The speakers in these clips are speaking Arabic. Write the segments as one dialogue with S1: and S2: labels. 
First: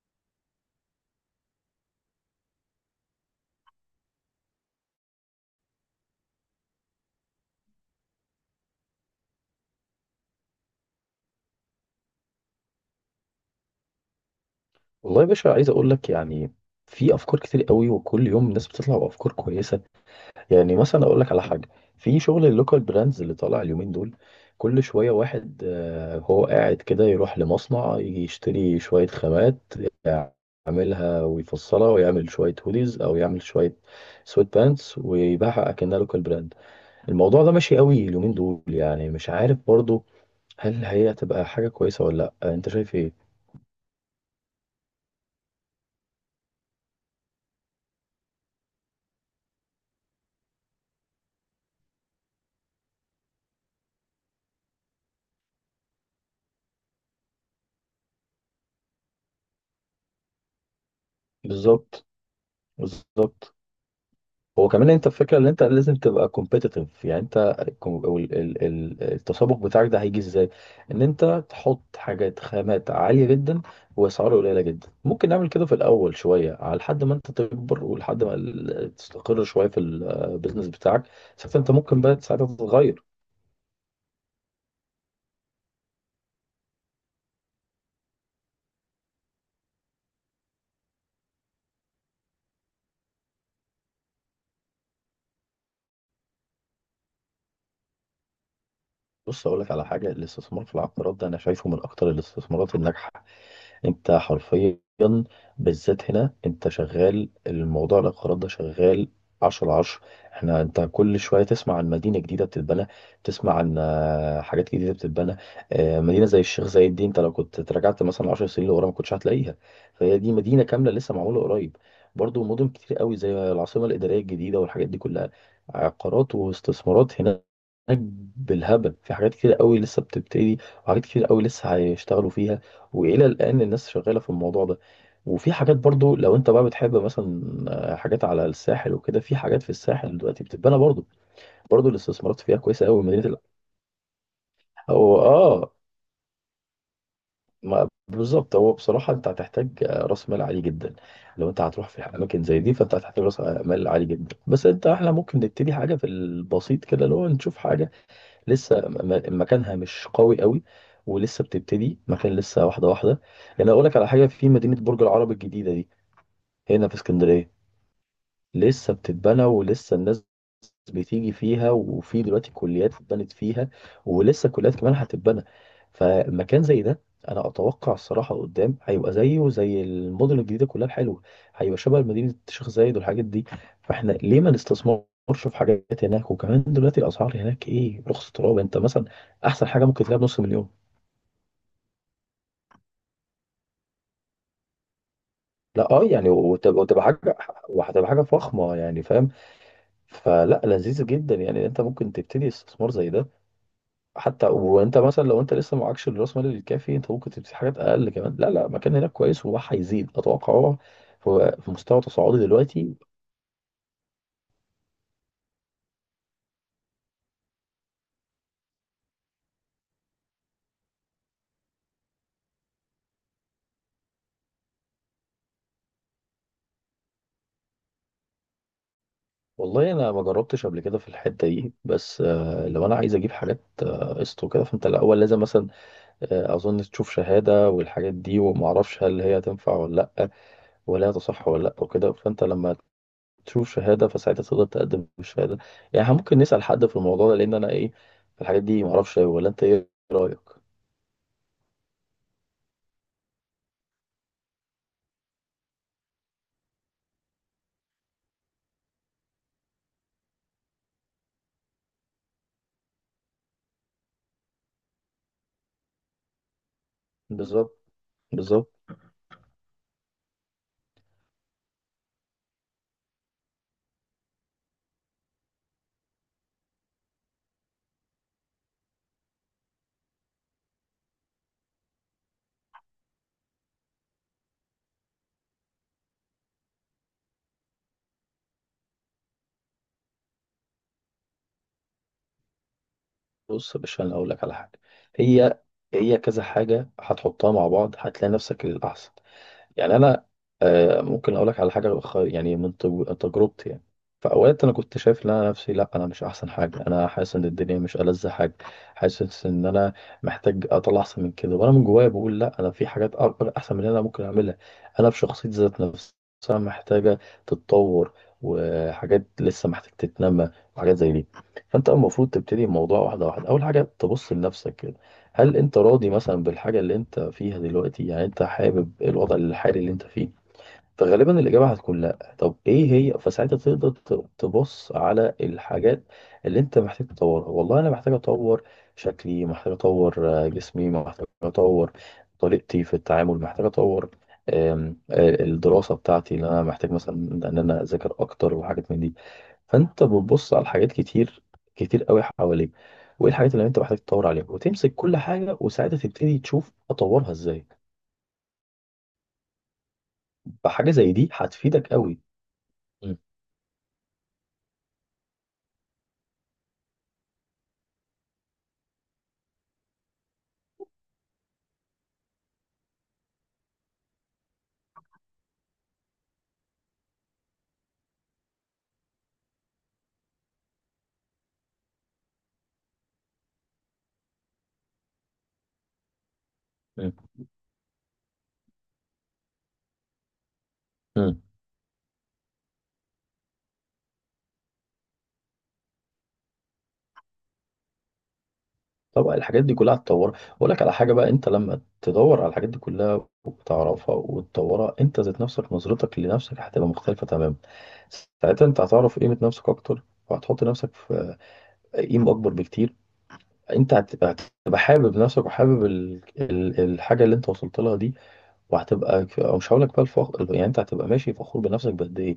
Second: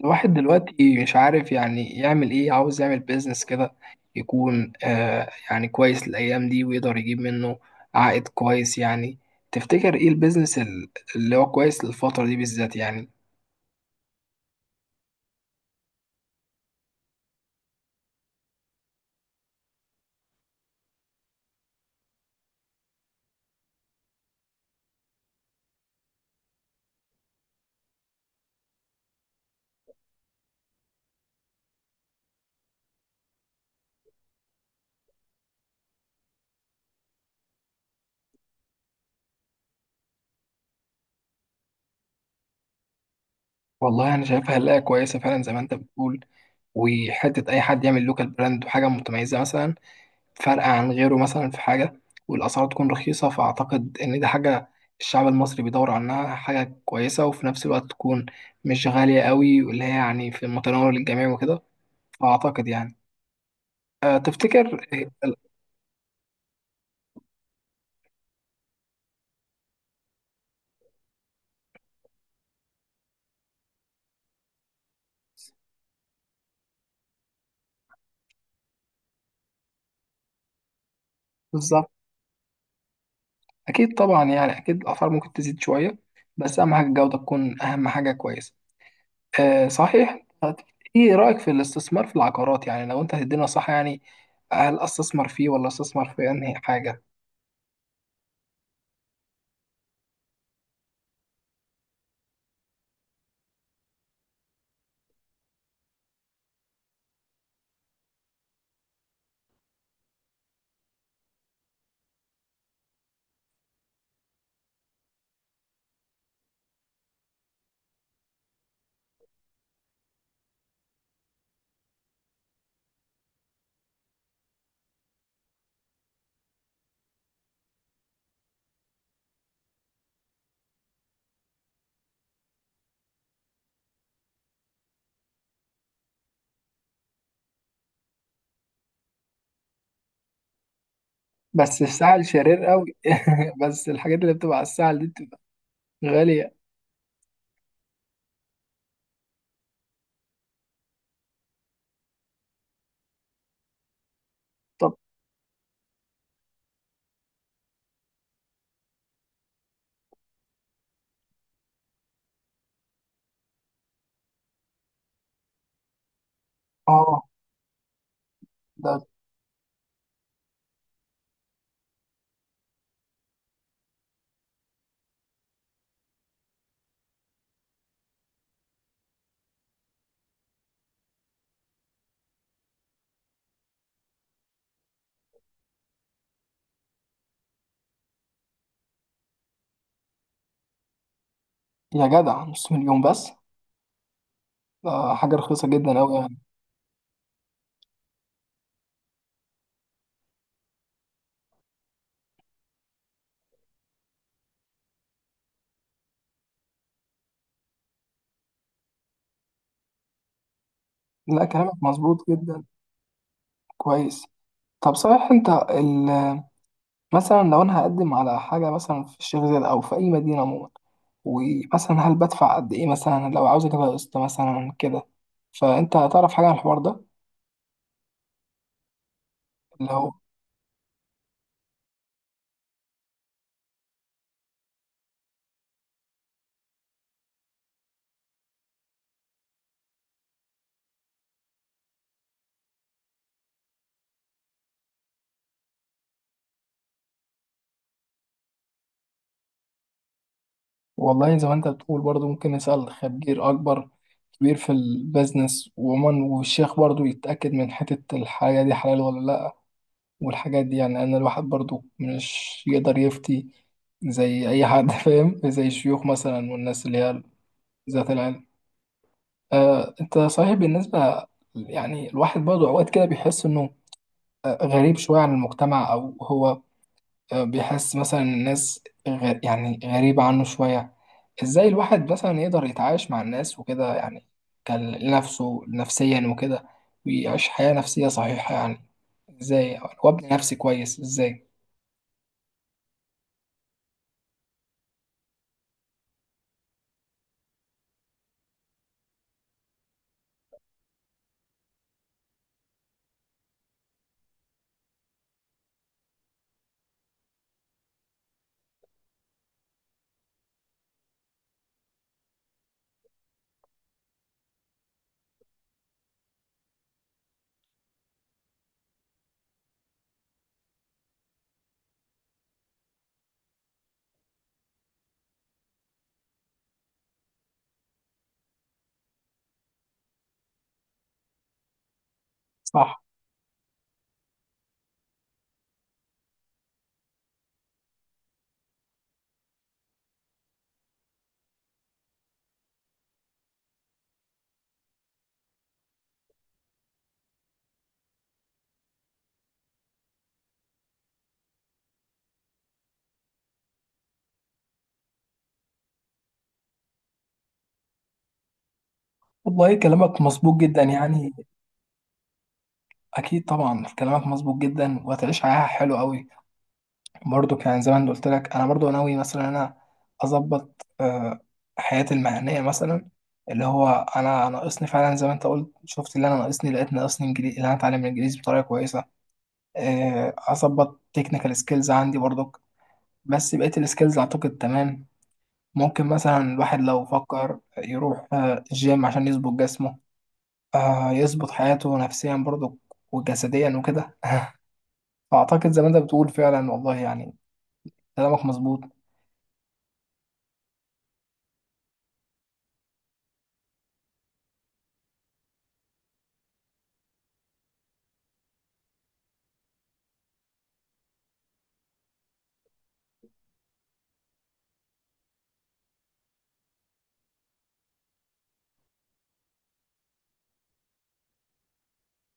S1: الواحد دلوقتي مش عارف يعني يعمل ايه. عاوز يعمل بيزنس كده يكون يعني كويس الايام دي، ويقدر يجيب منه عائد كويس يعني. تفتكر ايه البيزنس اللي هو كويس للفترة دي بالذات يعني؟
S2: والله يا باشا عايز اقول لك يعني في افكار كتير قوي، وكل يوم الناس بتطلع بافكار كويسه. يعني مثلا اقول لك على حاجه، في شغل اللوكال براندز اللي طالع اليومين دول. كل شويه واحد هو قاعد كده يروح لمصنع يجي يشتري شويه خامات، يعملها ويفصلها ويعمل شويه هوديز، او يعمل شويه سويت بانتس ويبيعها اكنها لوكال براند. الموضوع ده ماشي قوي اليومين دول. يعني مش عارف برضو هل هي هتبقى حاجه كويسه ولا لا. انت شايف ايه؟
S1: والله انا شايفها هلاقي كويسة فعلا زي ما انت بتقول، وحتة اي حد يعمل لوكال براند وحاجة متميزة مثلا، فرق عن غيره مثلا في حاجة، والأسعار تكون رخيصة. فأعتقد إن دي حاجة الشعب المصري بيدور عنها، حاجة كويسة وفي نفس الوقت تكون مش غالية قوي، واللي هي يعني في المتناول للجميع وكده.
S2: بالظبط.
S1: فأعتقد يعني.
S2: بالظبط.
S1: أه،
S2: هو
S1: تفتكر
S2: كمان انت
S1: إيه
S2: الفكره ان انت لازم تبقى كومبيتيتيف. يعني انت الكم- او ال- ال- ال- التسابق بتاعك ده هيجي ازاي؟ ان انت تحط حاجات خامات عاليه جدا واسعار قليله جدا. ممكن نعمل كده في الاول شويه، على لحد ما انت تكبر ولحد ما تستقر شويه في البيزنس بتاعك. ساعتها انت
S1: بالظبط.
S2: ممكن بقى ساعتها تتغير.
S1: أكيد طبعا يعني، أكيد الأسعار ممكن تزيد شوية، بس أهم حاجة الجودة تكون أهم حاجة كويسة. أه صحيح. طب إيه رأيك في الاستثمار في العقارات يعني؟ لو أنت هتدينا صح يعني، هل أستثمر فيه ولا أستثمر في أنهي حاجة؟
S2: بص اقول لك على حاجه، الاستثمار في العقارات ده انا شايفه من اكتر الاستثمارات الناجحه. انت حرفيا بالذات هنا انت شغال، الموضوع العقارات ده شغال 10 على 10. احنا انت كل شويه تسمع عن مدينه جديده بتتبنى، تسمع عن حاجات جديده بتتبنى. مدينه زي الشيخ زايد دي انت لو كنت تراجعت مثلا 10 سنين لورا، ما كنتش هتلاقيها. فهي دي مدينه كامله لسه معموله قريب. برضو مدن كتير قوي زي العاصمه الاداريه الجديده والحاجات دي كلها، عقارات واستثمارات هناك بالهبل. في حاجات كتير قوي لسه بتبتدي، وحاجات كتير قوي لسه هيشتغلوا فيها. والى الان الناس شغاله في الموضوع ده. وفي حاجات برضو لو انت بقى بتحب مثلا حاجات على الساحل وكده، في حاجات في الساحل دلوقتي بتتبنى برضو.
S1: بس
S2: برضو
S1: السعل
S2: الاستثمارات فيها
S1: شرير
S2: كويسه
S1: قوي
S2: قوي.
S1: بس الحاجات اللي بتبقى على السعل دي
S2: هو
S1: بتبقى غالية.
S2: ما بالظبط. هو بصراحه انت هتحتاج راس مال عالي جدا. لو انت هتروح في اماكن زي دي فانت هتحتاج راس مال عالي جدا. بس انت
S1: طب،
S2: احنا ممكن نبتدي حاجه في البسيط كده، اللي هو نشوف حاجه لسه مكانها مش قوي قوي، ولسه بتبتدي، مكان لسه واحده واحده. يعني اقول لك على حاجه، في مدينه برج العرب الجديده دي هنا في
S1: اه.
S2: اسكندرية. لسه
S1: ده
S2: بتتبنى، ولسه الناس بتيجي فيها. وفي دلوقتي كليات اتبنت فيها، ولسه كليات كمان هتتبنى. فمكان زي ده انا اتوقع الصراحة قدام هيبقى زيه زي المدن الجديدة كلها الحلوة. هيبقى شبه مدينة الشيخ زايد والحاجات دي. فاحنا ليه ما نستثمرش في حاجات هناك؟ وكمان دلوقتي الاسعار هناك ايه، رخص تراب. انت مثلا احسن حاجة ممكن تلاقيها بنص مليون.
S1: يا جدع، نص مليون بس؟ ده حاجة رخيصة
S2: لا
S1: جدا
S2: اه،
S1: قوي
S2: يعني
S1: يعني.
S2: وتبقى حاجة، وهتبقى حاجة فخمة، يعني فاهم. فلا، لذيذ جدا. يعني انت ممكن تبتدي استثمار زي ده حتى وانت مثلا لو انت لسه معكش الراس مال الكافي، انت ممكن تبتدي حاجات اقل كمان. لا لا، مكان هناك كويس وراح هيزيد اتوقع هو،
S1: لا،
S2: هو في
S1: كلامك
S2: مستوى
S1: مظبوط
S2: تصاعدي
S1: جدا.
S2: دلوقتي.
S1: كويس. طب صحيح انت ال... مثلا لو انا هقدم على حاجة مثلا في الشيخ زايد او في اي مدينة عموما، ومثلا هل بدفع قد ايه مثلا لو عاوز اجيبها قسط مثلا كده؟ فانت هتعرف حاجة عن الحوار ده، اللي
S2: والله
S1: هو...
S2: انا ما جربتش قبل كده في الحته دي، بس لو انا عايز اجيب حاجات قسط وكده، فانت الاول لازم مثلا اظن تشوف شهاده والحاجات دي، وما اعرفش هل هي تنفع ولا لا، ولا هي تصح ولا لا وكده. فانت لما تشوف شهاده، فساعتها تقدر تقدم الشهاده. يعني إحنا ممكن نسال حد في الموضوع ده، لان انا ايه، في الحاجات دي ما اعرفش أوي، ولا انت ايه رايك؟
S1: والله زي ما انت بتقول، برضو ممكن نسأل خبير أكبر، كبير في البيزنس وعموما، والشيخ برضو يتأكد من حتة الحاجة دي حلال ولا لأ، والحاجات دي يعني. أنا الواحد برضو مش يقدر يفتي زي أي حد فاهم، زي الشيوخ مثلا والناس اللي هي
S2: بالظبط.
S1: ذات العلم.
S2: بالظبط.
S1: آه أنت صحيح. بالنسبة يعني الواحد برضو أوقات كده بيحس إنه غريب شوية عن المجتمع، أو هو بيحس مثلا الناس يعني غريبة عنه شوية. ازاي الواحد مثلا يقدر يتعايش مع الناس وكده يعني، كان لنفسه نفسيا وكده، ويعيش حياة نفسية صحيحة يعني؟ ازاي وابني نفسي كويس ازاي؟
S2: بص يا باشا انا اقول لك على حاجه، هي هي كذا حاجه هتحطها مع بعض هتلاقي نفسك الاحسن. يعني انا، ممكن اقول لك على حاجه، يعني من تجربتي يعني، في اوقات انا كنت شايف ان انا نفسي، لا انا مش احسن حاجه، انا حاسس ان الدنيا مش ألذ حاجه، حاسس ان انا محتاج اطلع احسن من كده. وانا من جوايا بقول لا، انا في حاجات اكبر احسن من اللي انا ممكن اعملها. انا في شخصيتي ذات نفسها محتاجه تتطور، وحاجات لسه محتاج تتنمى، وحاجات زي دي. فانت المفروض تبتدي الموضوع واحده واحده. اول حاجه تبص لنفسك، هل انت راضي مثلا بالحاجة اللي انت فيها دلوقتي؟ يعني انت حابب الوضع الحالي اللي انت فيه؟ فغالبا الإجابة هتكون لأ. طب إيه
S1: صح.
S2: هي؟ فساعتها تقدر تبص على الحاجات اللي أنت محتاج تطورها. والله أنا محتاج أطور شكلي، محتاج أطور جسمي، محتاج أطور طريقتي في التعامل، محتاج أطور آم، آه، الدراسة بتاعتي اللي أنا محتاج مثلا إن أنا أذاكر أكتر، وحاجات من دي. فأنت بتبص على حاجات كتير، كتير قوي حواليك، وإيه الحاجات اللي أنت محتاج تطور عليها، وتمسك كل حاجة وساعتها تبتدي تشوف أطورها إزاي.
S1: والله كلامك مظبوط جدا
S2: فحاجة زي دي
S1: يعني.
S2: هتفيدك قوي.
S1: اكيد طبعا كلامك مظبوط جدا، وهتعيش حياه حلوه قوي. برضو كان زمان ما أنا قلت لك انا برضو ناوي مثلا، انا اظبط حياتي المهنيه مثلا، اللي هو انا ناقصني فعلا زي ما انت قلت. شفت اللي انا ناقصني، لقيت ناقصني انجليزي، اللي انا اتعلم الانجليزي بطريقه كويسه. اظبط تكنيكال سكيلز عندي برضك، بس بقية السكيلز اعتقد تمام. ممكن مثلا الواحد لو فكر يروح الجيم عشان يظبط جسمه،
S2: مم.
S1: يظبط حياته نفسيا برضك وجسديا وكده. فاعتقد زي ما انت بتقول فعلا، والله يعني كلامك مظبوط.
S2: طبعا الحاجات دي كلها هتطورها. اقول لك على حاجه بقى، انت لما تدور على الحاجات دي كلها وتعرفها وتطورها، انت ذات نفسك نظرتك لنفسك هتبقى مختلفه تماما. ساعتها انت هتعرف قيمه نفسك اكتر، وهتحط نفسك في قيمه اكبر بكتير. انت هتبقى، هتبقى حابب نفسك، وحابب الحاجه اللي انت وصلت لها دي. وهتبقى ك- أو مش هقول لك بقى الفخر، يعني انت هتبقى ماشي فخور بنفسك بقد ايه.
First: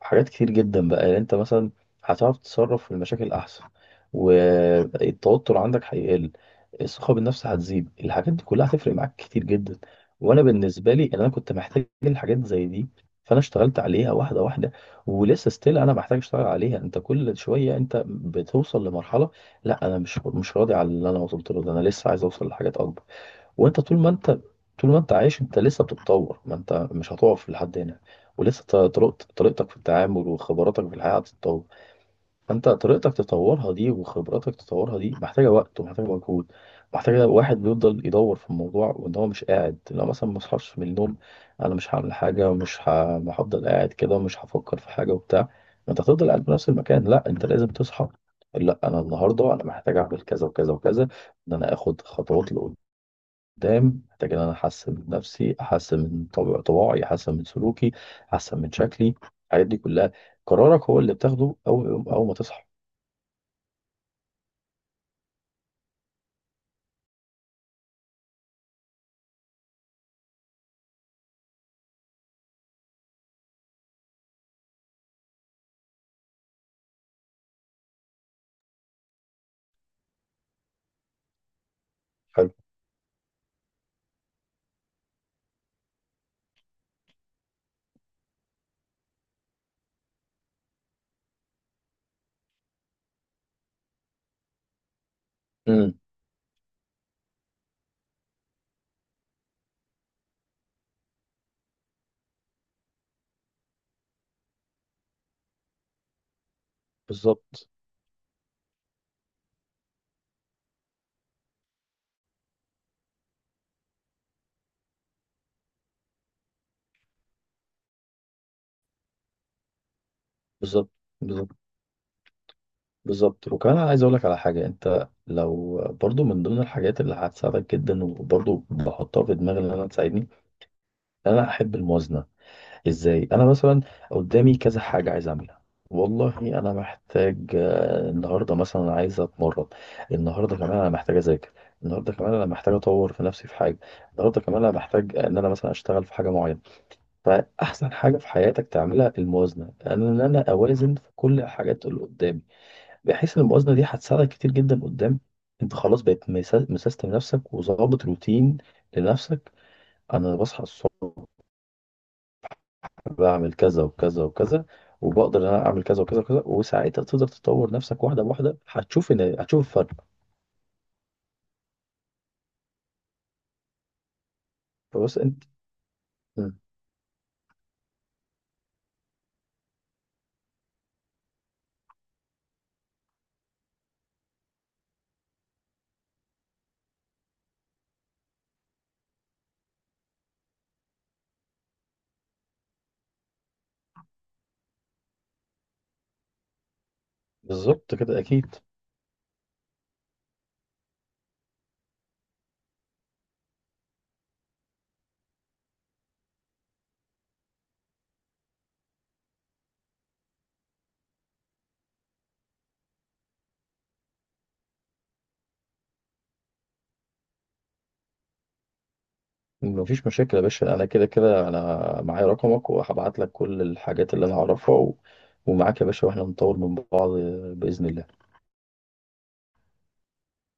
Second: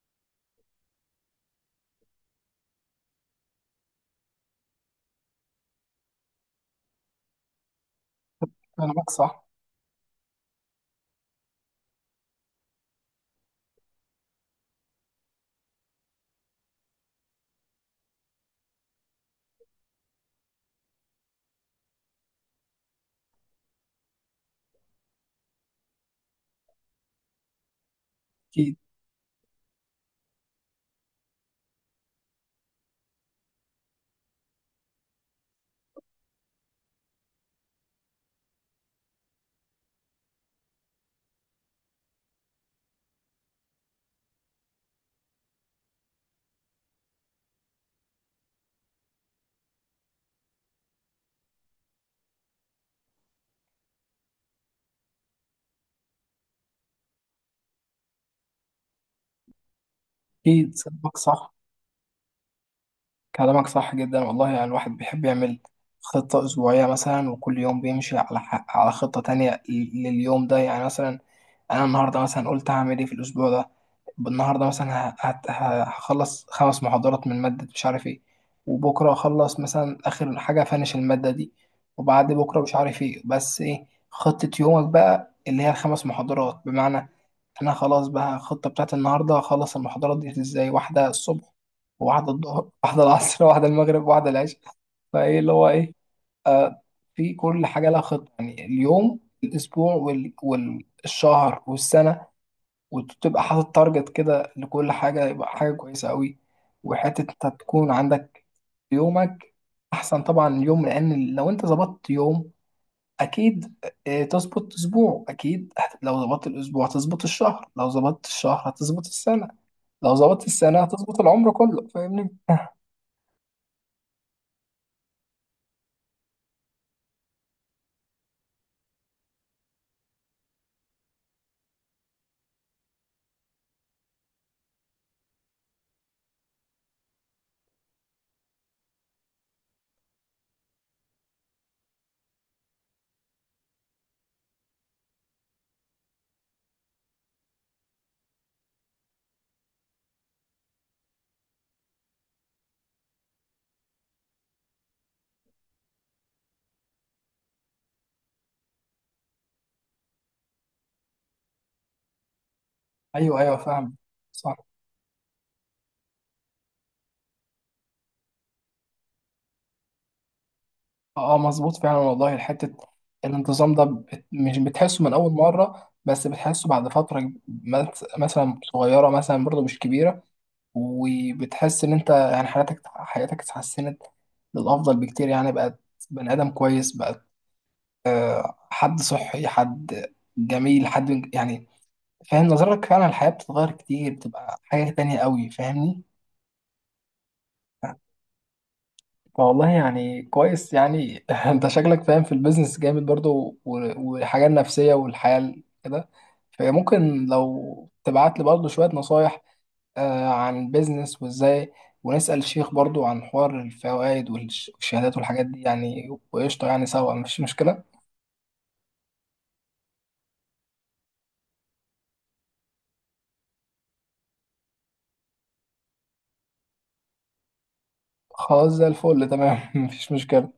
S2: حاجات كتير جدا بقى، يعني انت مثلا هتعرف تتصرف في المشاكل احسن، والتوتر عندك هيقل، الثقه بالنفس هتزيد. الحاجات دي كلها هتفرق
S1: كلامك
S2: معاك كتير
S1: صح.
S2: جدا. وانا بالنسبه لي، إن انا كنت محتاج الحاجات زي دي، فانا اشتغلت عليها واحده واحده. ولسه ستيل انا محتاج اشتغل عليها. انت كل شويه انت بتوصل لمرحله، لا انا مش راضي على اللي انا وصلت له ده، انا لسه عايز اوصل لحاجات اكبر. وانت طول ما انت طول ما انت عايش انت لسه بتتطور، ما انت مش هتقف لحد هنا. ولسه
S1: اكيد.
S2: طريقتك في التعامل وخبراتك في الحياة هتتطور. فانت طريقتك تطورها دي، وخبراتك تطورها دي، محتاجة وقت ومحتاجة مجهود، محتاجة واحد بيفضل يدور في الموضوع، وان هو مش قاعد لو مثلا ما اصحاش من النوم. انا مش هعمل حاجة، ومش ه- ما هفضل قاعد كده، ومش هفكر في حاجة وبتاع. ما انت هتفضل قاعد في نفس المكان. لا انت لازم تصحى. لا انا النهارده انا محتاج اعمل كذا وكذا وكذا. ان انا اخد خطوات قدام، محتاج ان انا احسن من نفسي، احسن من طباعي، احسن من سلوكي، احسن من شكلي، الحاجات دي كلها.
S1: اكيد
S2: قرارك هو اللي
S1: كلامك صح.
S2: بتاخده اول ما تصحى.
S1: كلامك صح جدا والله يعني. الواحد بيحب يعمل خطة أسبوعية مثلا، وكل يوم بيمشي على على خطة تانية لليوم ده يعني. مثلا انا النهارده مثلا قلت هعمل ايه في الاسبوع ده. النهارده مثلا هخلص خمس محاضرات من ماده مش عارف ايه، وبكره اخلص مثلا اخر حاجه فانش الماده دي، وبعد
S2: حلو.
S1: بكره مش عارف ايه. بس ايه خطه يومك بقى اللي هي الخمس محاضرات؟ بمعنى انا خلاص بقى الخطه بتاعت النهارده هخلص المحاضرات دي ازاي: واحده الصبح، وواحده الظهر، واحده العصر، واحده المغرب، واحده العشاء. فايه اللي هو ايه؟
S2: امم.
S1: آه، في كل حاجة لها خطة يعني، اليوم، الأسبوع والشهر والسنة، وتبقى حاطط تارجت كده لكل حاجة، يبقى حاجة كويسة قوي. وحتة انت
S2: بالظبط.
S1: تكون عندك يومك. أحسن طبعا اليوم، لأن لو أنت ظبطت يوم أكيد تظبط أسبوع أكيد. لو ظبطت الأسبوع هتظبط الشهر، لو ظبطت الشهر هتظبط السنة، لو ظبطت السنة
S2: بالظبط.
S1: هتظبط العمر
S2: بالظبط.
S1: كله. فاهمني؟
S2: بالظبط. وكمان انا عايز اقول لك على حاجه، انت لو برضو من ضمن الحاجات اللي هتساعدك جدا، وبرضو بحطها في دماغي ان انا تساعدني، إن انا احب الموازنه. ازاي؟ انا مثلا قدامي كذا حاجه عايز اعملها. والله انا محتاج النهارده مثلا عايز اتمرن. النهارده كمان انا محتاج اذاكر. النهارده كمان انا محتاج اطور في نفسي في حاجه. النهارده كمان انا محتاج ان انا مثلا اشتغل في حاجه معينه. فاحسن حاجه في حياتك تعملها الموازنه، ان انا اوازن في كل الحاجات اللي قدامي، بحيث ان الموازنه دي هتساعدك كتير جدا قدام. انت خلاص بقيت مسيستم نفسك وظابط روتين لنفسك. انا بصحى الصبح،
S1: أيوه،
S2: بعمل
S1: أيوه،
S2: كذا
S1: فاهم.
S2: وكذا
S1: صح.
S2: وكذا، وبقدر ان انا اعمل كذا وكذا وكذا. وساعتها تقدر تطور نفسك واحده بواحده، هتشوف الفرق.
S1: اه مظبوط فعلا والله. حتة الانتظام ده مش بتحسه من
S2: بس
S1: أول
S2: انت.
S1: مرة، بس
S2: مم.
S1: بتحسه بعد فترة مثلا صغيرة، مثلا برضه مش كبيرة. وبتحس إن أنت يعني حياتك، حياتك اتحسنت للأفضل بكتير يعني. بقت بني آدم كويس، بقت حد صحي، حد جميل، حد يعني فاهم نظرتك. فعلا الحياة بتتغير كتير، بتبقى حاجة تانية قوي. فاهمني؟
S2: بالظبط كده اكيد.
S1: والله يعني كويس يعني. انت شكلك فاهم في البيزنس جامد برضو والحاجة النفسية والحياة كده. فممكن لو تبعت لي برضو شوية نصايح عن البيزنس وازاي، ونسأل الشيخ برضو عن حوار الفوائد والشهادات والحاجات دي يعني. وقشطة يعني، سوا مفيش مشكلة.
S2: مفيش مشاكل يا باشا. انا كده كده انا معايا رقمك، وهبعت لك كل الحاجات اللي انا اعرفها و. ومعاك يا باشا، واحنا نطور من بعض باذن الله.
S1: خلاص، زي الفل، تمام. مفيش مشكلة.